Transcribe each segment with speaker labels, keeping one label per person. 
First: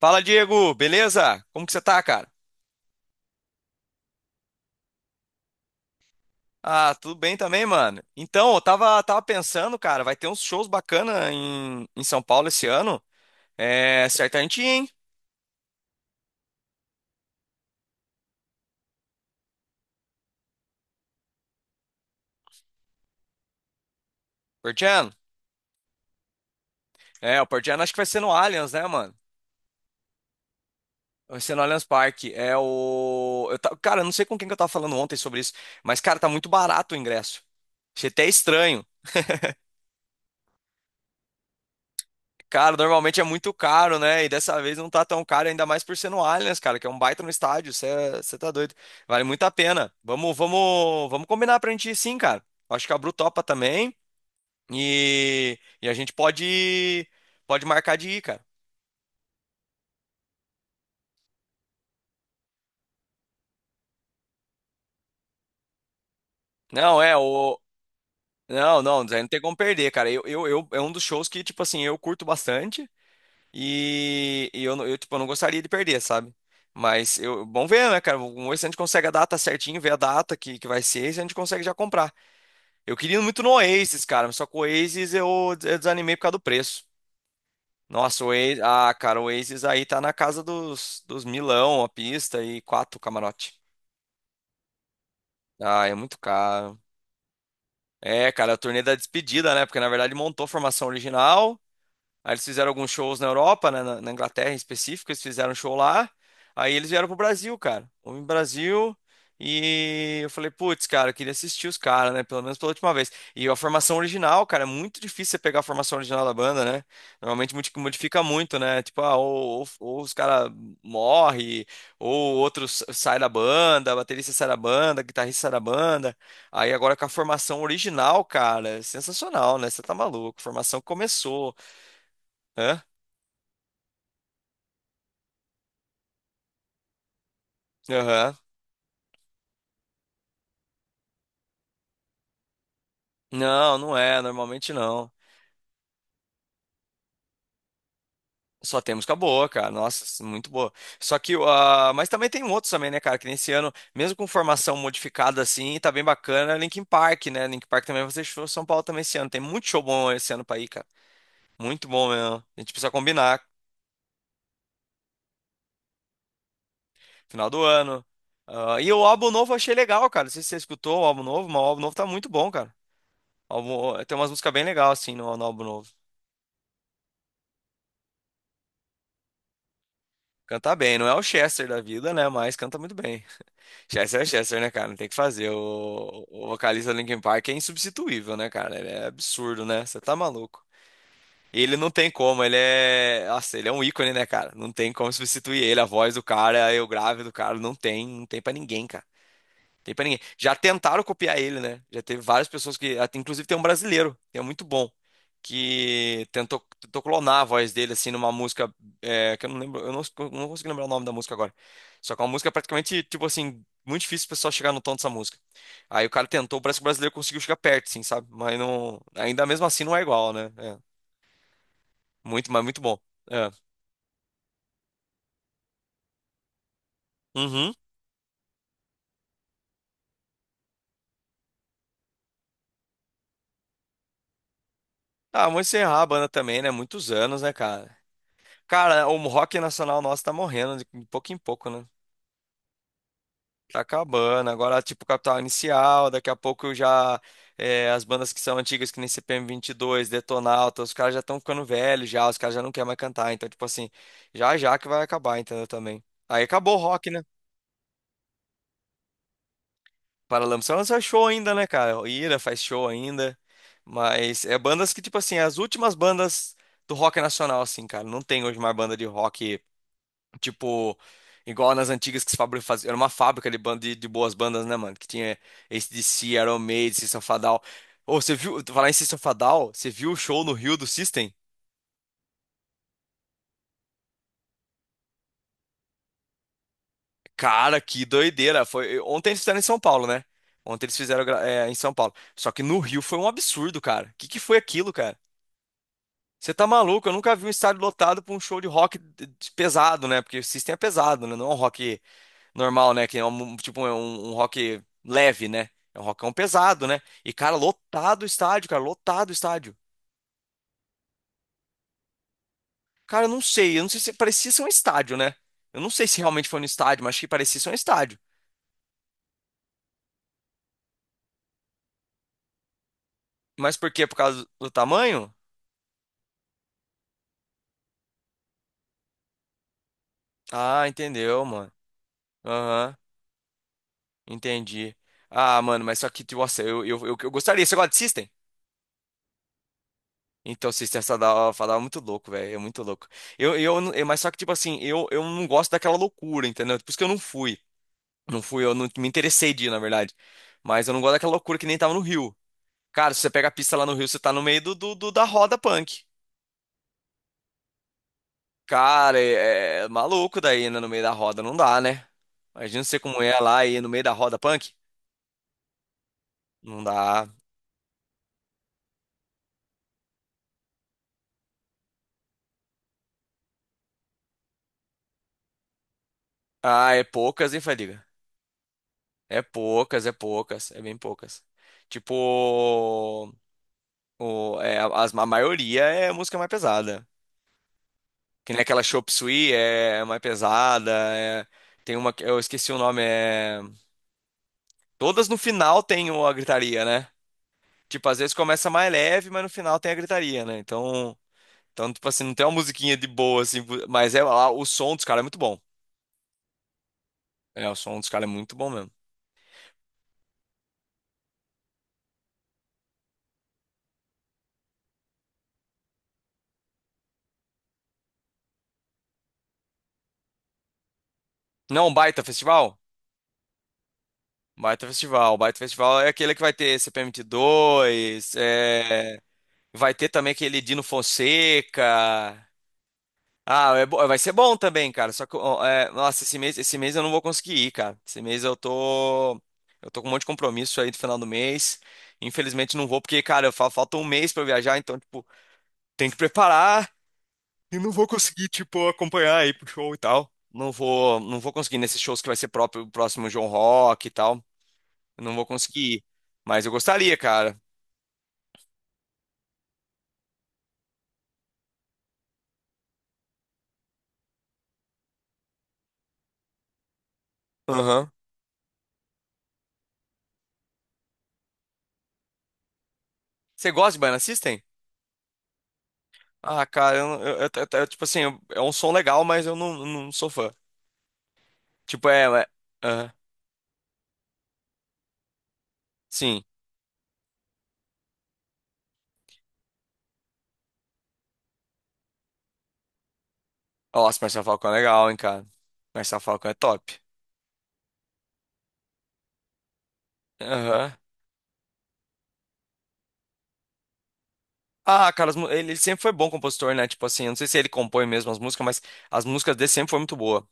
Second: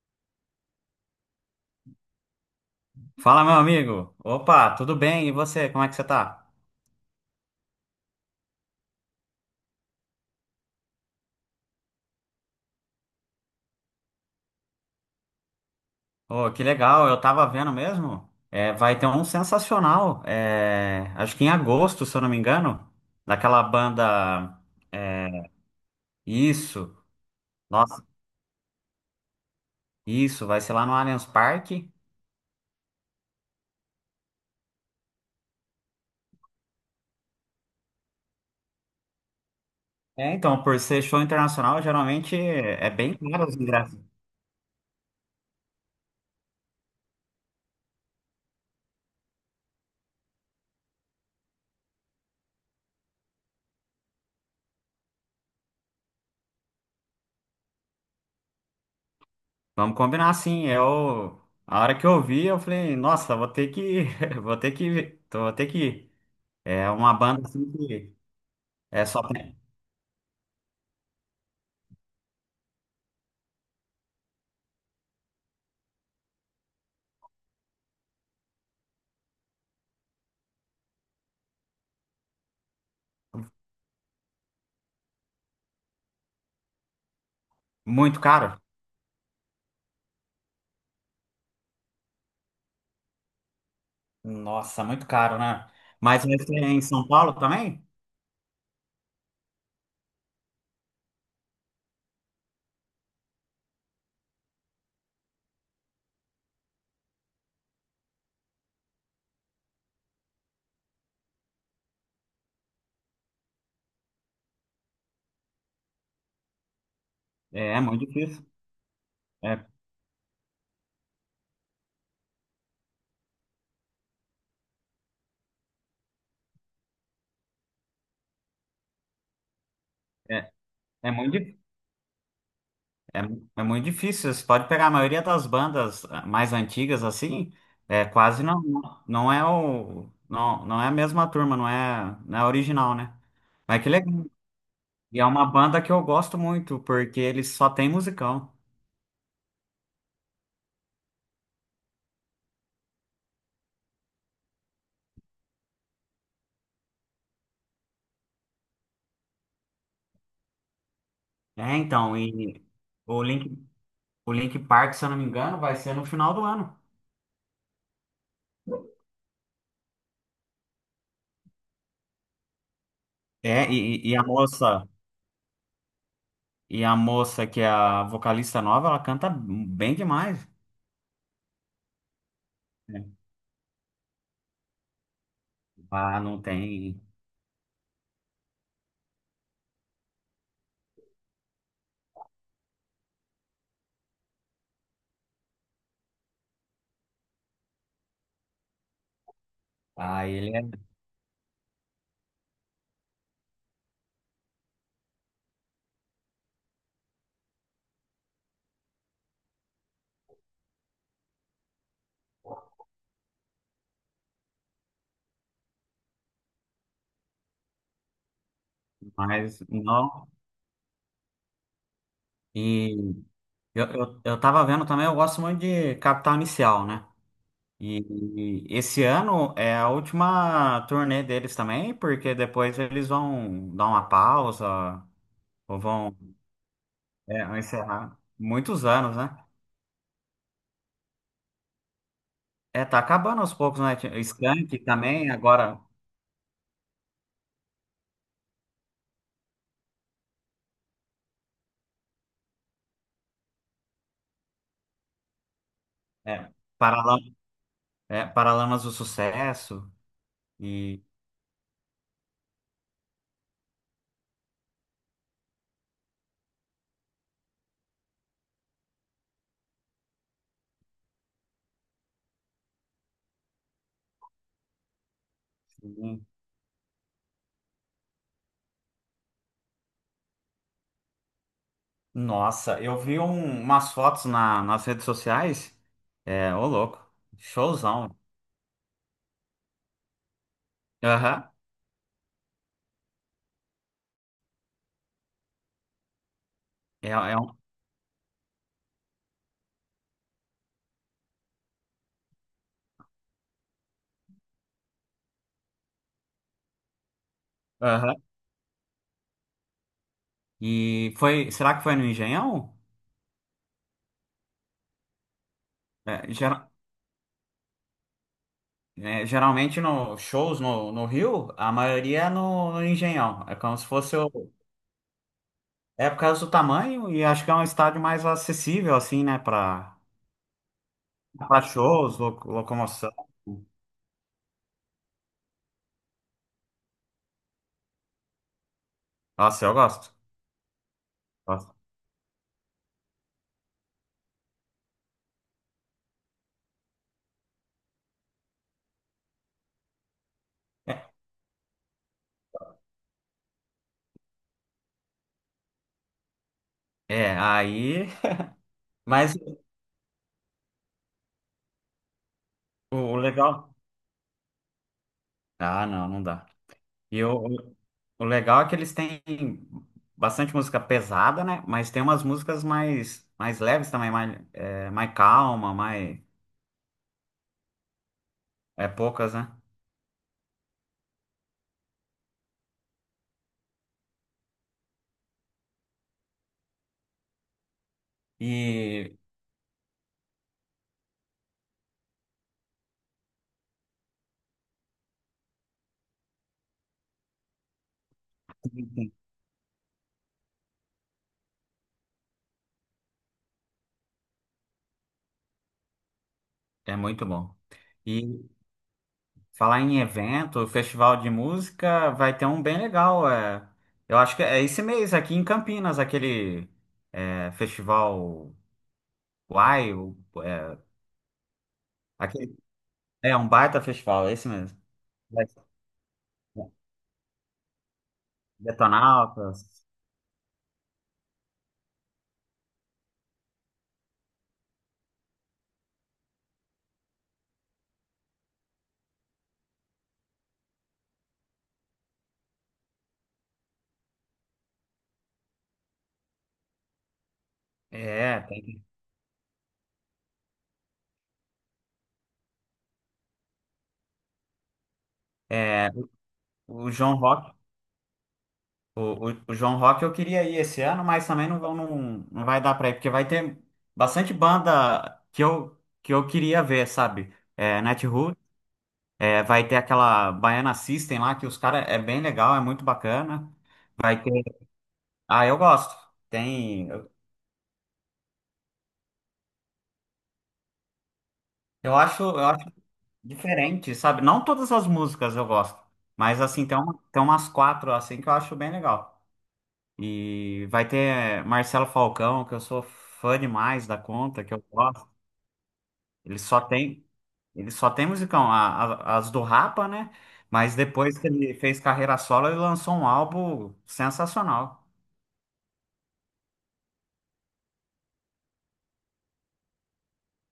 Speaker 1: Fala, Diego, beleza? Como que você tá, cara?
Speaker 2: Fala, meu amigo. Opa, tudo bem? E você, como é que você tá?
Speaker 1: Ah, tudo bem também, mano. Então, eu tava pensando, cara, vai ter uns shows bacana em São Paulo esse ano. É, certamente, hein?
Speaker 2: Oh, que legal, eu tava vendo mesmo. É, vai ter um sensacional, acho que em agosto, se eu não me engano, daquela banda.
Speaker 1: Portiano.
Speaker 2: É, isso,
Speaker 1: É, o Portiano acho que
Speaker 2: nossa,
Speaker 1: vai ser no Allianz, né, mano?
Speaker 2: isso, vai ser lá no Allianz
Speaker 1: Vai ser no Allianz
Speaker 2: Parque.
Speaker 1: Parque. Cara, eu não sei com quem que eu tava falando ontem sobre isso, mas, cara, tá muito barato o ingresso. Achei até estranho.
Speaker 2: É, então, por ser show internacional, geralmente
Speaker 1: Cara,
Speaker 2: é bem
Speaker 1: normalmente é
Speaker 2: caro
Speaker 1: muito
Speaker 2: os ingressos.
Speaker 1: caro, né? E dessa vez não tá tão caro, ainda mais por ser no Allianz, cara, que é um baita no estádio. Você tá doido. Vale muito a pena. Vamos combinar pra gente ir sim, cara. Acho que a Bru topa também. E a gente pode marcar de ir, cara.
Speaker 2: Vamos combinar assim, eu. A hora que eu vi, eu falei, nossa, vou ter que. Vou ter que. Vou ter que ir. É
Speaker 1: Não,
Speaker 2: uma
Speaker 1: é,
Speaker 2: banda
Speaker 1: o.
Speaker 2: assim que.
Speaker 1: Não,
Speaker 2: É
Speaker 1: não, Zé,
Speaker 2: só.
Speaker 1: não tem como perder, cara. É um dos shows que, tipo assim, eu curto bastante. E eu, eu, tipo, eu não gostaria de perder, sabe? Mas eu, bom ver, né, cara? Vamos ver se a gente consegue a data certinho, ver a data que vai ser e se a gente consegue já comprar. Eu queria muito no Oasis, cara, mas só que o Oasis eu desanimei por causa do preço.
Speaker 2: Muito
Speaker 1: Nossa, o
Speaker 2: caro?
Speaker 1: Oasis, ah, cara, o Oasis aí tá na casa dos milão a pista e quatro camarote.
Speaker 2: Nossa, muito caro, né?
Speaker 1: Ah, é muito
Speaker 2: Mas esse é
Speaker 1: caro.
Speaker 2: em São Paulo também?
Speaker 1: É, cara, a turnê da despedida, né? Porque na verdade montou a formação original. Aí eles fizeram alguns shows na Europa, né, na Inglaterra em específico, eles fizeram um show lá. Aí eles vieram pro Brasil, cara. Fomos no Brasil e eu falei, putz, cara, eu queria assistir os caras, né? Pelo menos pela última vez. E a formação original, cara, é muito difícil você pegar a formação original da banda, né? Normalmente
Speaker 2: É, é muito
Speaker 1: modifica
Speaker 2: difícil.
Speaker 1: muito, né? Tipo, ah, ou,
Speaker 2: É,
Speaker 1: ou- ou os caras morrem, ou outros sai da banda, baterista sai da banda, guitarrista sai da banda. Aí agora com a formação original, cara, é sensacional, né? Você tá maluco.
Speaker 2: é,
Speaker 1: Formação
Speaker 2: é muito,
Speaker 1: começou.
Speaker 2: di-
Speaker 1: Hã?
Speaker 2: é, é muito difícil. Você pode pegar a maioria das bandas, ah, mais antigas assim, é
Speaker 1: Aham.
Speaker 2: quase não, não, não é a mesma turma, não é, não é a original, né?
Speaker 1: Não,
Speaker 2: Mas que
Speaker 1: não é,
Speaker 2: legal.
Speaker 1: normalmente não.
Speaker 2: E é uma banda que eu gosto muito, porque eles só tem musicão.
Speaker 1: Só tem música boa, cara. Nossa, muito boa. Só que, ah, mas também tem outros também, né, cara? Que nesse ano, mesmo com formação modificada assim, tá bem bacana. Linkin Park, né? Linkin Park também vai fazer show em São Paulo também esse ano. Tem muito show bom esse ano pra ir, cara.
Speaker 2: É,
Speaker 1: Muito bom
Speaker 2: então,
Speaker 1: mesmo. A gente precisa
Speaker 2: o
Speaker 1: combinar.
Speaker 2: Link, o Link Park, se eu não me engano, vai ser no final do ano.
Speaker 1: Final do ano. Ah, e o álbum novo eu achei legal, cara. Não sei se você escutou o álbum novo, mas o álbum novo tá muito bom, cara. O
Speaker 2: É,
Speaker 1: álbum-
Speaker 2: e, e
Speaker 1: tem
Speaker 2: e a
Speaker 1: umas músicas bem
Speaker 2: moça.
Speaker 1: legais, assim, no álbum novo.
Speaker 2: E a moça que é a vocalista nova, ela canta bem demais.
Speaker 1: Canta bem. Não é o Chester da vida, né? Mas canta muito
Speaker 2: Né?
Speaker 1: bem. Chester é Chester, né, cara? Não tem o que fazer.
Speaker 2: Ah,
Speaker 1: O,
Speaker 2: não
Speaker 1: o vocalista do
Speaker 2: tem.
Speaker 1: Linkin Park é insubstituível, né, cara? Ele é absurdo, né? Você tá maluco. E ele não tem como, ele é. Nossa, ele é um ícone, né, cara? Não tem como substituir ele. A voz do cara, eu grave do cara, não tem, não tem pra ninguém, cara. Tem pra ninguém.
Speaker 2: Ah, ele
Speaker 1: Já
Speaker 2: é
Speaker 1: tentaram copiar ele, né? Já teve várias pessoas que. Inclusive tem um brasileiro, que é muito bom, que tentou clonar a voz dele, assim, numa música. É, que eu não lembro. Eu não consigo lembrar o nome da música agora. Só que é uma música praticamente, tipo assim, muito difícil o pessoal chegar no tom dessa música. Aí o cara tentou, parece que o brasileiro conseguiu chegar perto, assim, sabe? Mas não. Ainda
Speaker 2: demais.
Speaker 1: mesmo assim não é
Speaker 2: Não.
Speaker 1: igual, né? É. Muito, mas muito
Speaker 2: E
Speaker 1: bom. É.
Speaker 2: eu tava vendo também, eu gosto muito de Capital Inicial, né?
Speaker 1: Uhum.
Speaker 2: E, e esse ano é a última turnê deles também, porque depois eles vão dar uma pausa,
Speaker 1: Ah, vamos
Speaker 2: ou
Speaker 1: encerrar a
Speaker 2: vão,
Speaker 1: banda também, né? Muitos anos,
Speaker 2: é,
Speaker 1: né,
Speaker 2: vão
Speaker 1: cara?
Speaker 2: encerrar muitos
Speaker 1: Cara, o
Speaker 2: anos, né?
Speaker 1: rock nacional nosso tá morrendo de pouco em pouco, né?
Speaker 2: É, tá acabando aos
Speaker 1: Tá
Speaker 2: poucos, né? Tinha
Speaker 1: acabando.
Speaker 2: Skank
Speaker 1: Agora, tipo,
Speaker 2: também,
Speaker 1: Capital
Speaker 2: agora,
Speaker 1: Inicial, daqui a pouco já é, as bandas que são antigas, que nem CPM dois Detonauta, os caras já estão ficando velhos já, os caras já não querem mais cantar. Então, tipo assim, já que vai acabar, entendeu? Também. Aí
Speaker 2: é,
Speaker 1: acabou o rock, né?
Speaker 2: Paralamas, é, Paralamas do Sucesso.
Speaker 1: Paralamas só lança
Speaker 2: E,
Speaker 1: show ainda, né, cara? O Ira faz show ainda. Mas é bandas que, tipo assim, as últimas bandas do rock nacional, assim, cara. Não tem hoje mais banda de rock tipo, igual nas antigas que se fazia. Era uma fábrica de boas bandas, né, mano? Que tinha AC/DC, Iron Maiden, System of a Down. Ô, você viu, falar em System of a Down, você viu o show no Rio do System?
Speaker 2: nossa, eu vi um- umas fotos na- nas redes sociais. É, ô louco.
Speaker 1: Cara, que
Speaker 2: Showzão.
Speaker 1: doideira. Foi, ontem eles fizeram em São Paulo, né? Ontem eles fizeram
Speaker 2: Aham.
Speaker 1: em São Paulo. Só que no Rio foi um absurdo, cara. O que que foi aquilo, cara? Você tá maluco?
Speaker 2: É,
Speaker 1: Eu nunca
Speaker 2: é
Speaker 1: vi um
Speaker 2: um.
Speaker 1: estádio lotado pra um show de rock pesado, né? Porque o System é pesado, né? Não é um rock normal, né? Que é um, tipo é um rock leve, né? É um rockão pesado, né? E, cara,
Speaker 2: Aham.
Speaker 1: lotado o estádio, cara, lotado o estádio.
Speaker 2: E foi. Será que foi no Engenhão?
Speaker 1: Cara, eu não sei se parecia ser um estádio, né? Eu não sei
Speaker 2: É,
Speaker 1: se realmente foi no
Speaker 2: gera-
Speaker 1: estádio, mas achei que parecia ser um estádio.
Speaker 2: é, geralmente no shows no, no Rio, a maioria é no, no Engenhão. É
Speaker 1: Mas
Speaker 2: como se
Speaker 1: por quê? Por
Speaker 2: fosse
Speaker 1: causa
Speaker 2: o.
Speaker 1: do tamanho?
Speaker 2: É por causa do tamanho e acho que é um estádio mais acessível, assim, né? Pra,
Speaker 1: Ah, entendeu,
Speaker 2: pra
Speaker 1: mano.
Speaker 2: shows, lo-
Speaker 1: Aham,
Speaker 2: locomoção.
Speaker 1: entendi. Ah, mano, mas só que, tipo, nossa, eu gostaria. Você gosta de System?
Speaker 2: Nossa, eu gosto.
Speaker 1: Então, System Sadal
Speaker 2: Gosto.
Speaker 1: falava muito louco, velho. É muito louco. Eu, não- eu- mas só que, tipo assim, eu não gosto daquela loucura, entendeu? Por isso que eu não fui. Não fui, eu não me interessei de ir, na verdade. Mas eu não gosto daquela loucura que nem tava no Rio. Cara, se você pega a pista lá no Rio, você tá no meio da roda punk.
Speaker 2: É, aí.
Speaker 1: Cara,
Speaker 2: Mas
Speaker 1: é maluco daí, né? No meio da roda, não dá, né? Imagina você
Speaker 2: o
Speaker 1: como é
Speaker 2: legal.
Speaker 1: lá e no meio da roda punk.
Speaker 2: Ah, não, não dá.
Speaker 1: Não
Speaker 2: E
Speaker 1: dá.
Speaker 2: o legal é que eles têm bastante música pesada, né? Mas tem umas músicas mais, mais leves também, mais, é, mais calma, mais
Speaker 1: Ah, é poucas, hein, Fadiga?
Speaker 2: é, poucas,
Speaker 1: É
Speaker 2: né?
Speaker 1: poucas, é poucas, é bem poucas. Tipo, a maioria é música mais pesada. Que nem aquela Chop
Speaker 2: E
Speaker 1: Suey é mais pesada. é- tem uma que eu esqueci o nome, é. Todas no final tem a gritaria, né? Tipo, às vezes começa mais leve, mas no final tem a gritaria, né? Então tipo assim, não tem uma musiquinha de boa, assim, mas é lá, o som dos caras é muito bom.
Speaker 2: é muito bom.
Speaker 1: É, o som dos caras é
Speaker 2: E
Speaker 1: muito bom mesmo.
Speaker 2: falar em evento, festival de música, vai ter um bem legal. É, eu acho que é esse mês aqui em Campinas, aquele é, festival. Uai, o- é,
Speaker 1: Não, o Baita
Speaker 2: aquele,
Speaker 1: Festival?
Speaker 2: é um baita festival, é esse
Speaker 1: Um
Speaker 2: mesmo.
Speaker 1: Baita Festival. Um
Speaker 2: Vai-
Speaker 1: Baita Festival é aquele que vai ter C P M T dois
Speaker 2: Detonautas.
Speaker 1: vai ter também aquele Dino Fonseca. Ah, vai ser bom também, cara. Só que, ó, é, nossa, esse mês eu não vou conseguir ir, cara. Esse mês eu tô com um monte de compromisso aí do final do mês. Infelizmente não vou porque, cara, falta um mês pra eu viajar, então, tipo, tem que preparar e não vou
Speaker 2: É,
Speaker 1: conseguir,
Speaker 2: tem-
Speaker 1: tipo, acompanhar aí pro show e tal. Não vou conseguir nesses shows que vai ser próprio, o próximo João Rock e tal. Eu não vou
Speaker 2: é,
Speaker 1: conseguir ir. Mas eu
Speaker 2: o João
Speaker 1: gostaria,
Speaker 2: Rock,
Speaker 1: cara.
Speaker 2: o, o João Rock eu queria ir esse ano, mas também não, vão- não, não vai dar pra ir, porque vai ter bastante banda que que eu queria ver, sabe? É,
Speaker 1: Aham.
Speaker 2: Natiruts, é, vai ter aquela Baiana System lá, que os caras é bem legal, é muito bacana.
Speaker 1: Você gosta de Baiana
Speaker 2: Vai ter.
Speaker 1: System?
Speaker 2: Ah, eu gosto.
Speaker 1: Ah,
Speaker 2: Tem.
Speaker 1: cara, tipo assim, é um som legal, mas eu não sou fã. Tipo, é,
Speaker 2: Eu
Speaker 1: ué,
Speaker 2: acho
Speaker 1: aham,
Speaker 2: diferente, sabe? Não todas as músicas eu gosto, mas
Speaker 1: sim.
Speaker 2: assim, tem, uma, tem umas quatro assim que eu acho bem legal. E vai ter Marcelo Falcão, que eu sou fã demais da
Speaker 1: Nossa,
Speaker 2: conta,
Speaker 1: Marcelo
Speaker 2: que eu
Speaker 1: Falcão é
Speaker 2: gosto.
Speaker 1: legal, hein, cara. Marcelo
Speaker 2: Ele
Speaker 1: Falcão é
Speaker 2: só
Speaker 1: top.
Speaker 2: tem, ele só tem musicão, as do Rapa, né? Mas
Speaker 1: Aham.
Speaker 2: depois que ele fez carreira solo, ele lançou um álbum sensacional.
Speaker 1: Ah, cara, ele sempre foi bom compositor, né? Tipo assim, eu não sei se ele compõe mesmo as músicas, mas as músicas dele sempre foi muito boa.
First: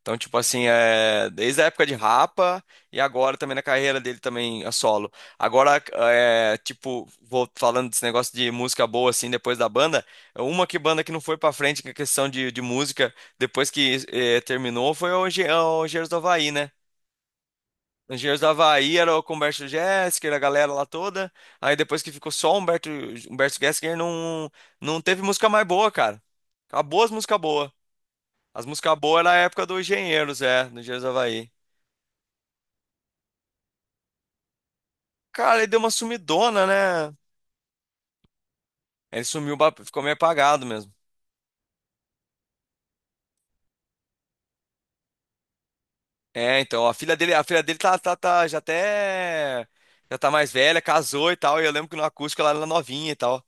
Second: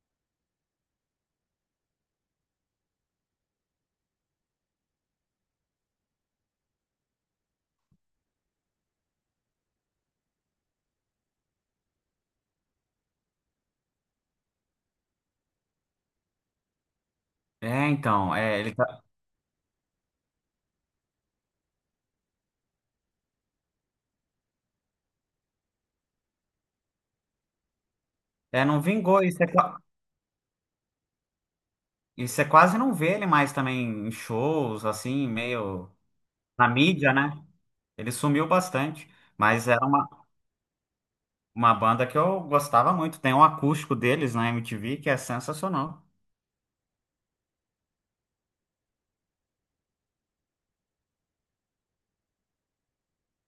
Speaker 1: Então, tipo assim, é, desde a época de Rapa e agora também na carreira dele também a solo. Agora, é, tipo, vou falando desse negócio de música boa assim depois da banda, uma que banda que não foi pra frente com a questão de música depois que terminou foi o Engenheiros do Havaí, né?
Speaker 2: É, então,
Speaker 1: Engenheiros do
Speaker 2: é, ele
Speaker 1: Havaí
Speaker 2: tá-
Speaker 1: era o com o Humberto Gessinger, a galera lá toda. Aí depois que ficou só o Humberto, Humberto Gessinger, não, não teve música mais boa, cara. Acabou as músicas boas. As
Speaker 2: é, não
Speaker 1: músicas boas
Speaker 2: vingou.
Speaker 1: era
Speaker 2: E
Speaker 1: a
Speaker 2: você,
Speaker 1: época
Speaker 2: qua-
Speaker 1: do Engenheiros, é, do Engenheiros do Havaí.
Speaker 2: e você quase não vê ele mais também em shows, assim,
Speaker 1: Cara, ele deu uma
Speaker 2: meio
Speaker 1: sumidona,
Speaker 2: na mídia,
Speaker 1: né?
Speaker 2: né? Ele sumiu bastante,
Speaker 1: Ele sumiu,
Speaker 2: mas era
Speaker 1: ficou meio apagado mesmo.
Speaker 2: uma banda que eu gostava muito. Tem um acústico deles na MTV que é sensacional.
Speaker 1: É, então, a filha dele já tá mais velha, casou e tal. E eu lembro que no acústico ela era novinha e tal.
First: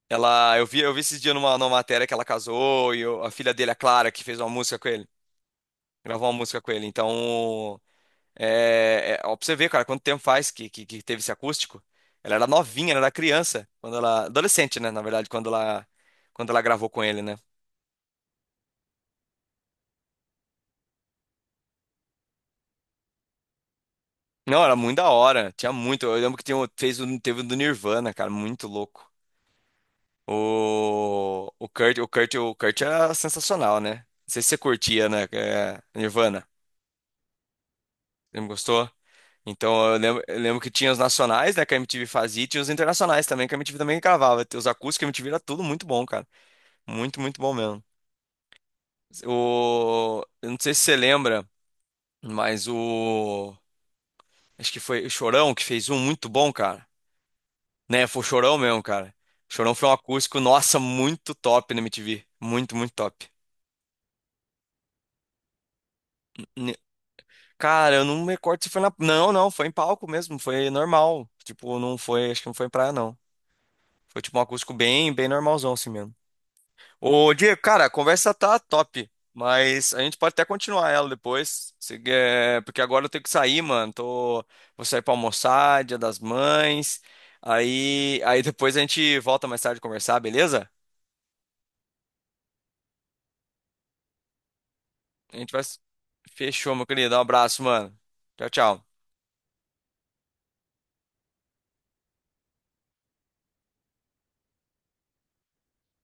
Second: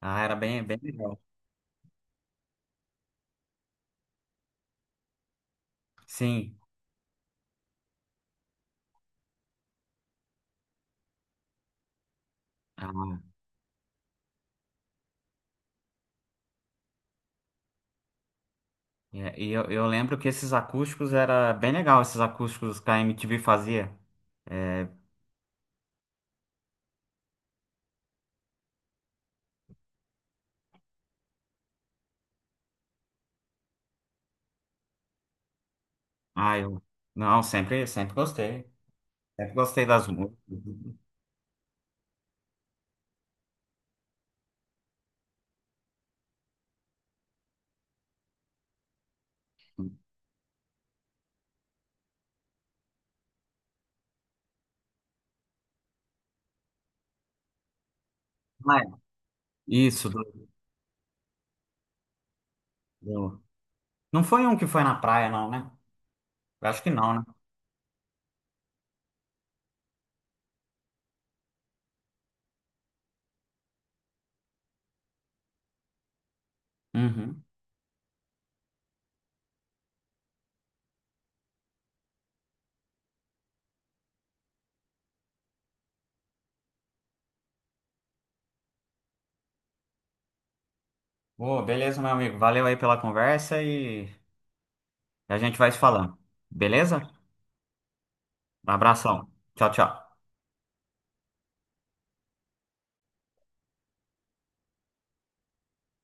Speaker 2: Ah, era
Speaker 1: Ela,
Speaker 2: bem,
Speaker 1: eu
Speaker 2: bem
Speaker 1: vi, eu vi esses
Speaker 2: legal.
Speaker 1: dias numa matéria que ela casou e a filha dele, a Clara, que fez uma música com ele. Gravou uma
Speaker 2: Sim.
Speaker 1: música com ele. Então, ó, pra você ver, cara, quanto tempo faz que teve esse acústico. Ela era novinha, ela era
Speaker 2: Ah,
Speaker 1: criança, quando ela, adolescente, né, na verdade, quando ela gravou com ele, né?
Speaker 2: e eu lembro que esses acústicos era bem legal, esses acústicos que a MTV fazia.
Speaker 1: Não, era
Speaker 2: É,
Speaker 1: muito da hora, tinha muito. Eu lembro que tinha, um- fez, um- teve um do Nirvana, cara, muito louco. O Kurt era sensacional, né? Não sei se você curtia, né? É, Nirvana.
Speaker 2: ah, eu não, sempre, sempre
Speaker 1: Você não
Speaker 2: gostei.
Speaker 1: gostou?
Speaker 2: Sempre gostei
Speaker 1: Então eu
Speaker 2: das
Speaker 1: lembro,
Speaker 2: músicas.
Speaker 1: eu lembro que tinha os nacionais, né, que a MTV fazia, e tinha os internacionais também, que a MTV também gravava. Os acústicos que a MTV era tudo muito bom, cara. Muito, muito bom mesmo. Eu não sei se você lembra, mas o. Acho que foi o Chorão que fez um muito bom, cara. Né, foi o Chorão
Speaker 2: Ah,
Speaker 1: mesmo,
Speaker 2: é.
Speaker 1: cara. O Chorão foi um
Speaker 2: Isso.
Speaker 1: acústico, nossa, muito top na MTV. Muito, muito top.
Speaker 2: Do- Não foi um que foi na praia, não, né? Eu
Speaker 1: N-
Speaker 2: acho que não, né?
Speaker 1: Cara, eu não me recordo se foi na. Não, não, foi em palco mesmo, foi normal. Tipo, não foi, acho que não foi em praia, não. Foi tipo um acústico bem, bem normalzão assim mesmo. Ô,
Speaker 2: Uhum.
Speaker 1: Diego, cara, a conversa tá top, mas a gente pode até continuar ela depois, se quer- porque agora eu tenho que sair, mano. Tô, vou sair pra almoçar, Dia das Mães. Aí depois a gente volta mais tarde a conversar, beleza?
Speaker 2: Ô, beleza, meu amigo. Valeu aí pela conversa e
Speaker 1: A
Speaker 2: a
Speaker 1: gente
Speaker 2: gente
Speaker 1: vai.
Speaker 2: vai se falando.
Speaker 1: Fechou, meu
Speaker 2: Beleza?
Speaker 1: querido. Um abraço, mano. Tchau,
Speaker 2: Um
Speaker 1: tchau.
Speaker 2: abração. Tchau, tchau.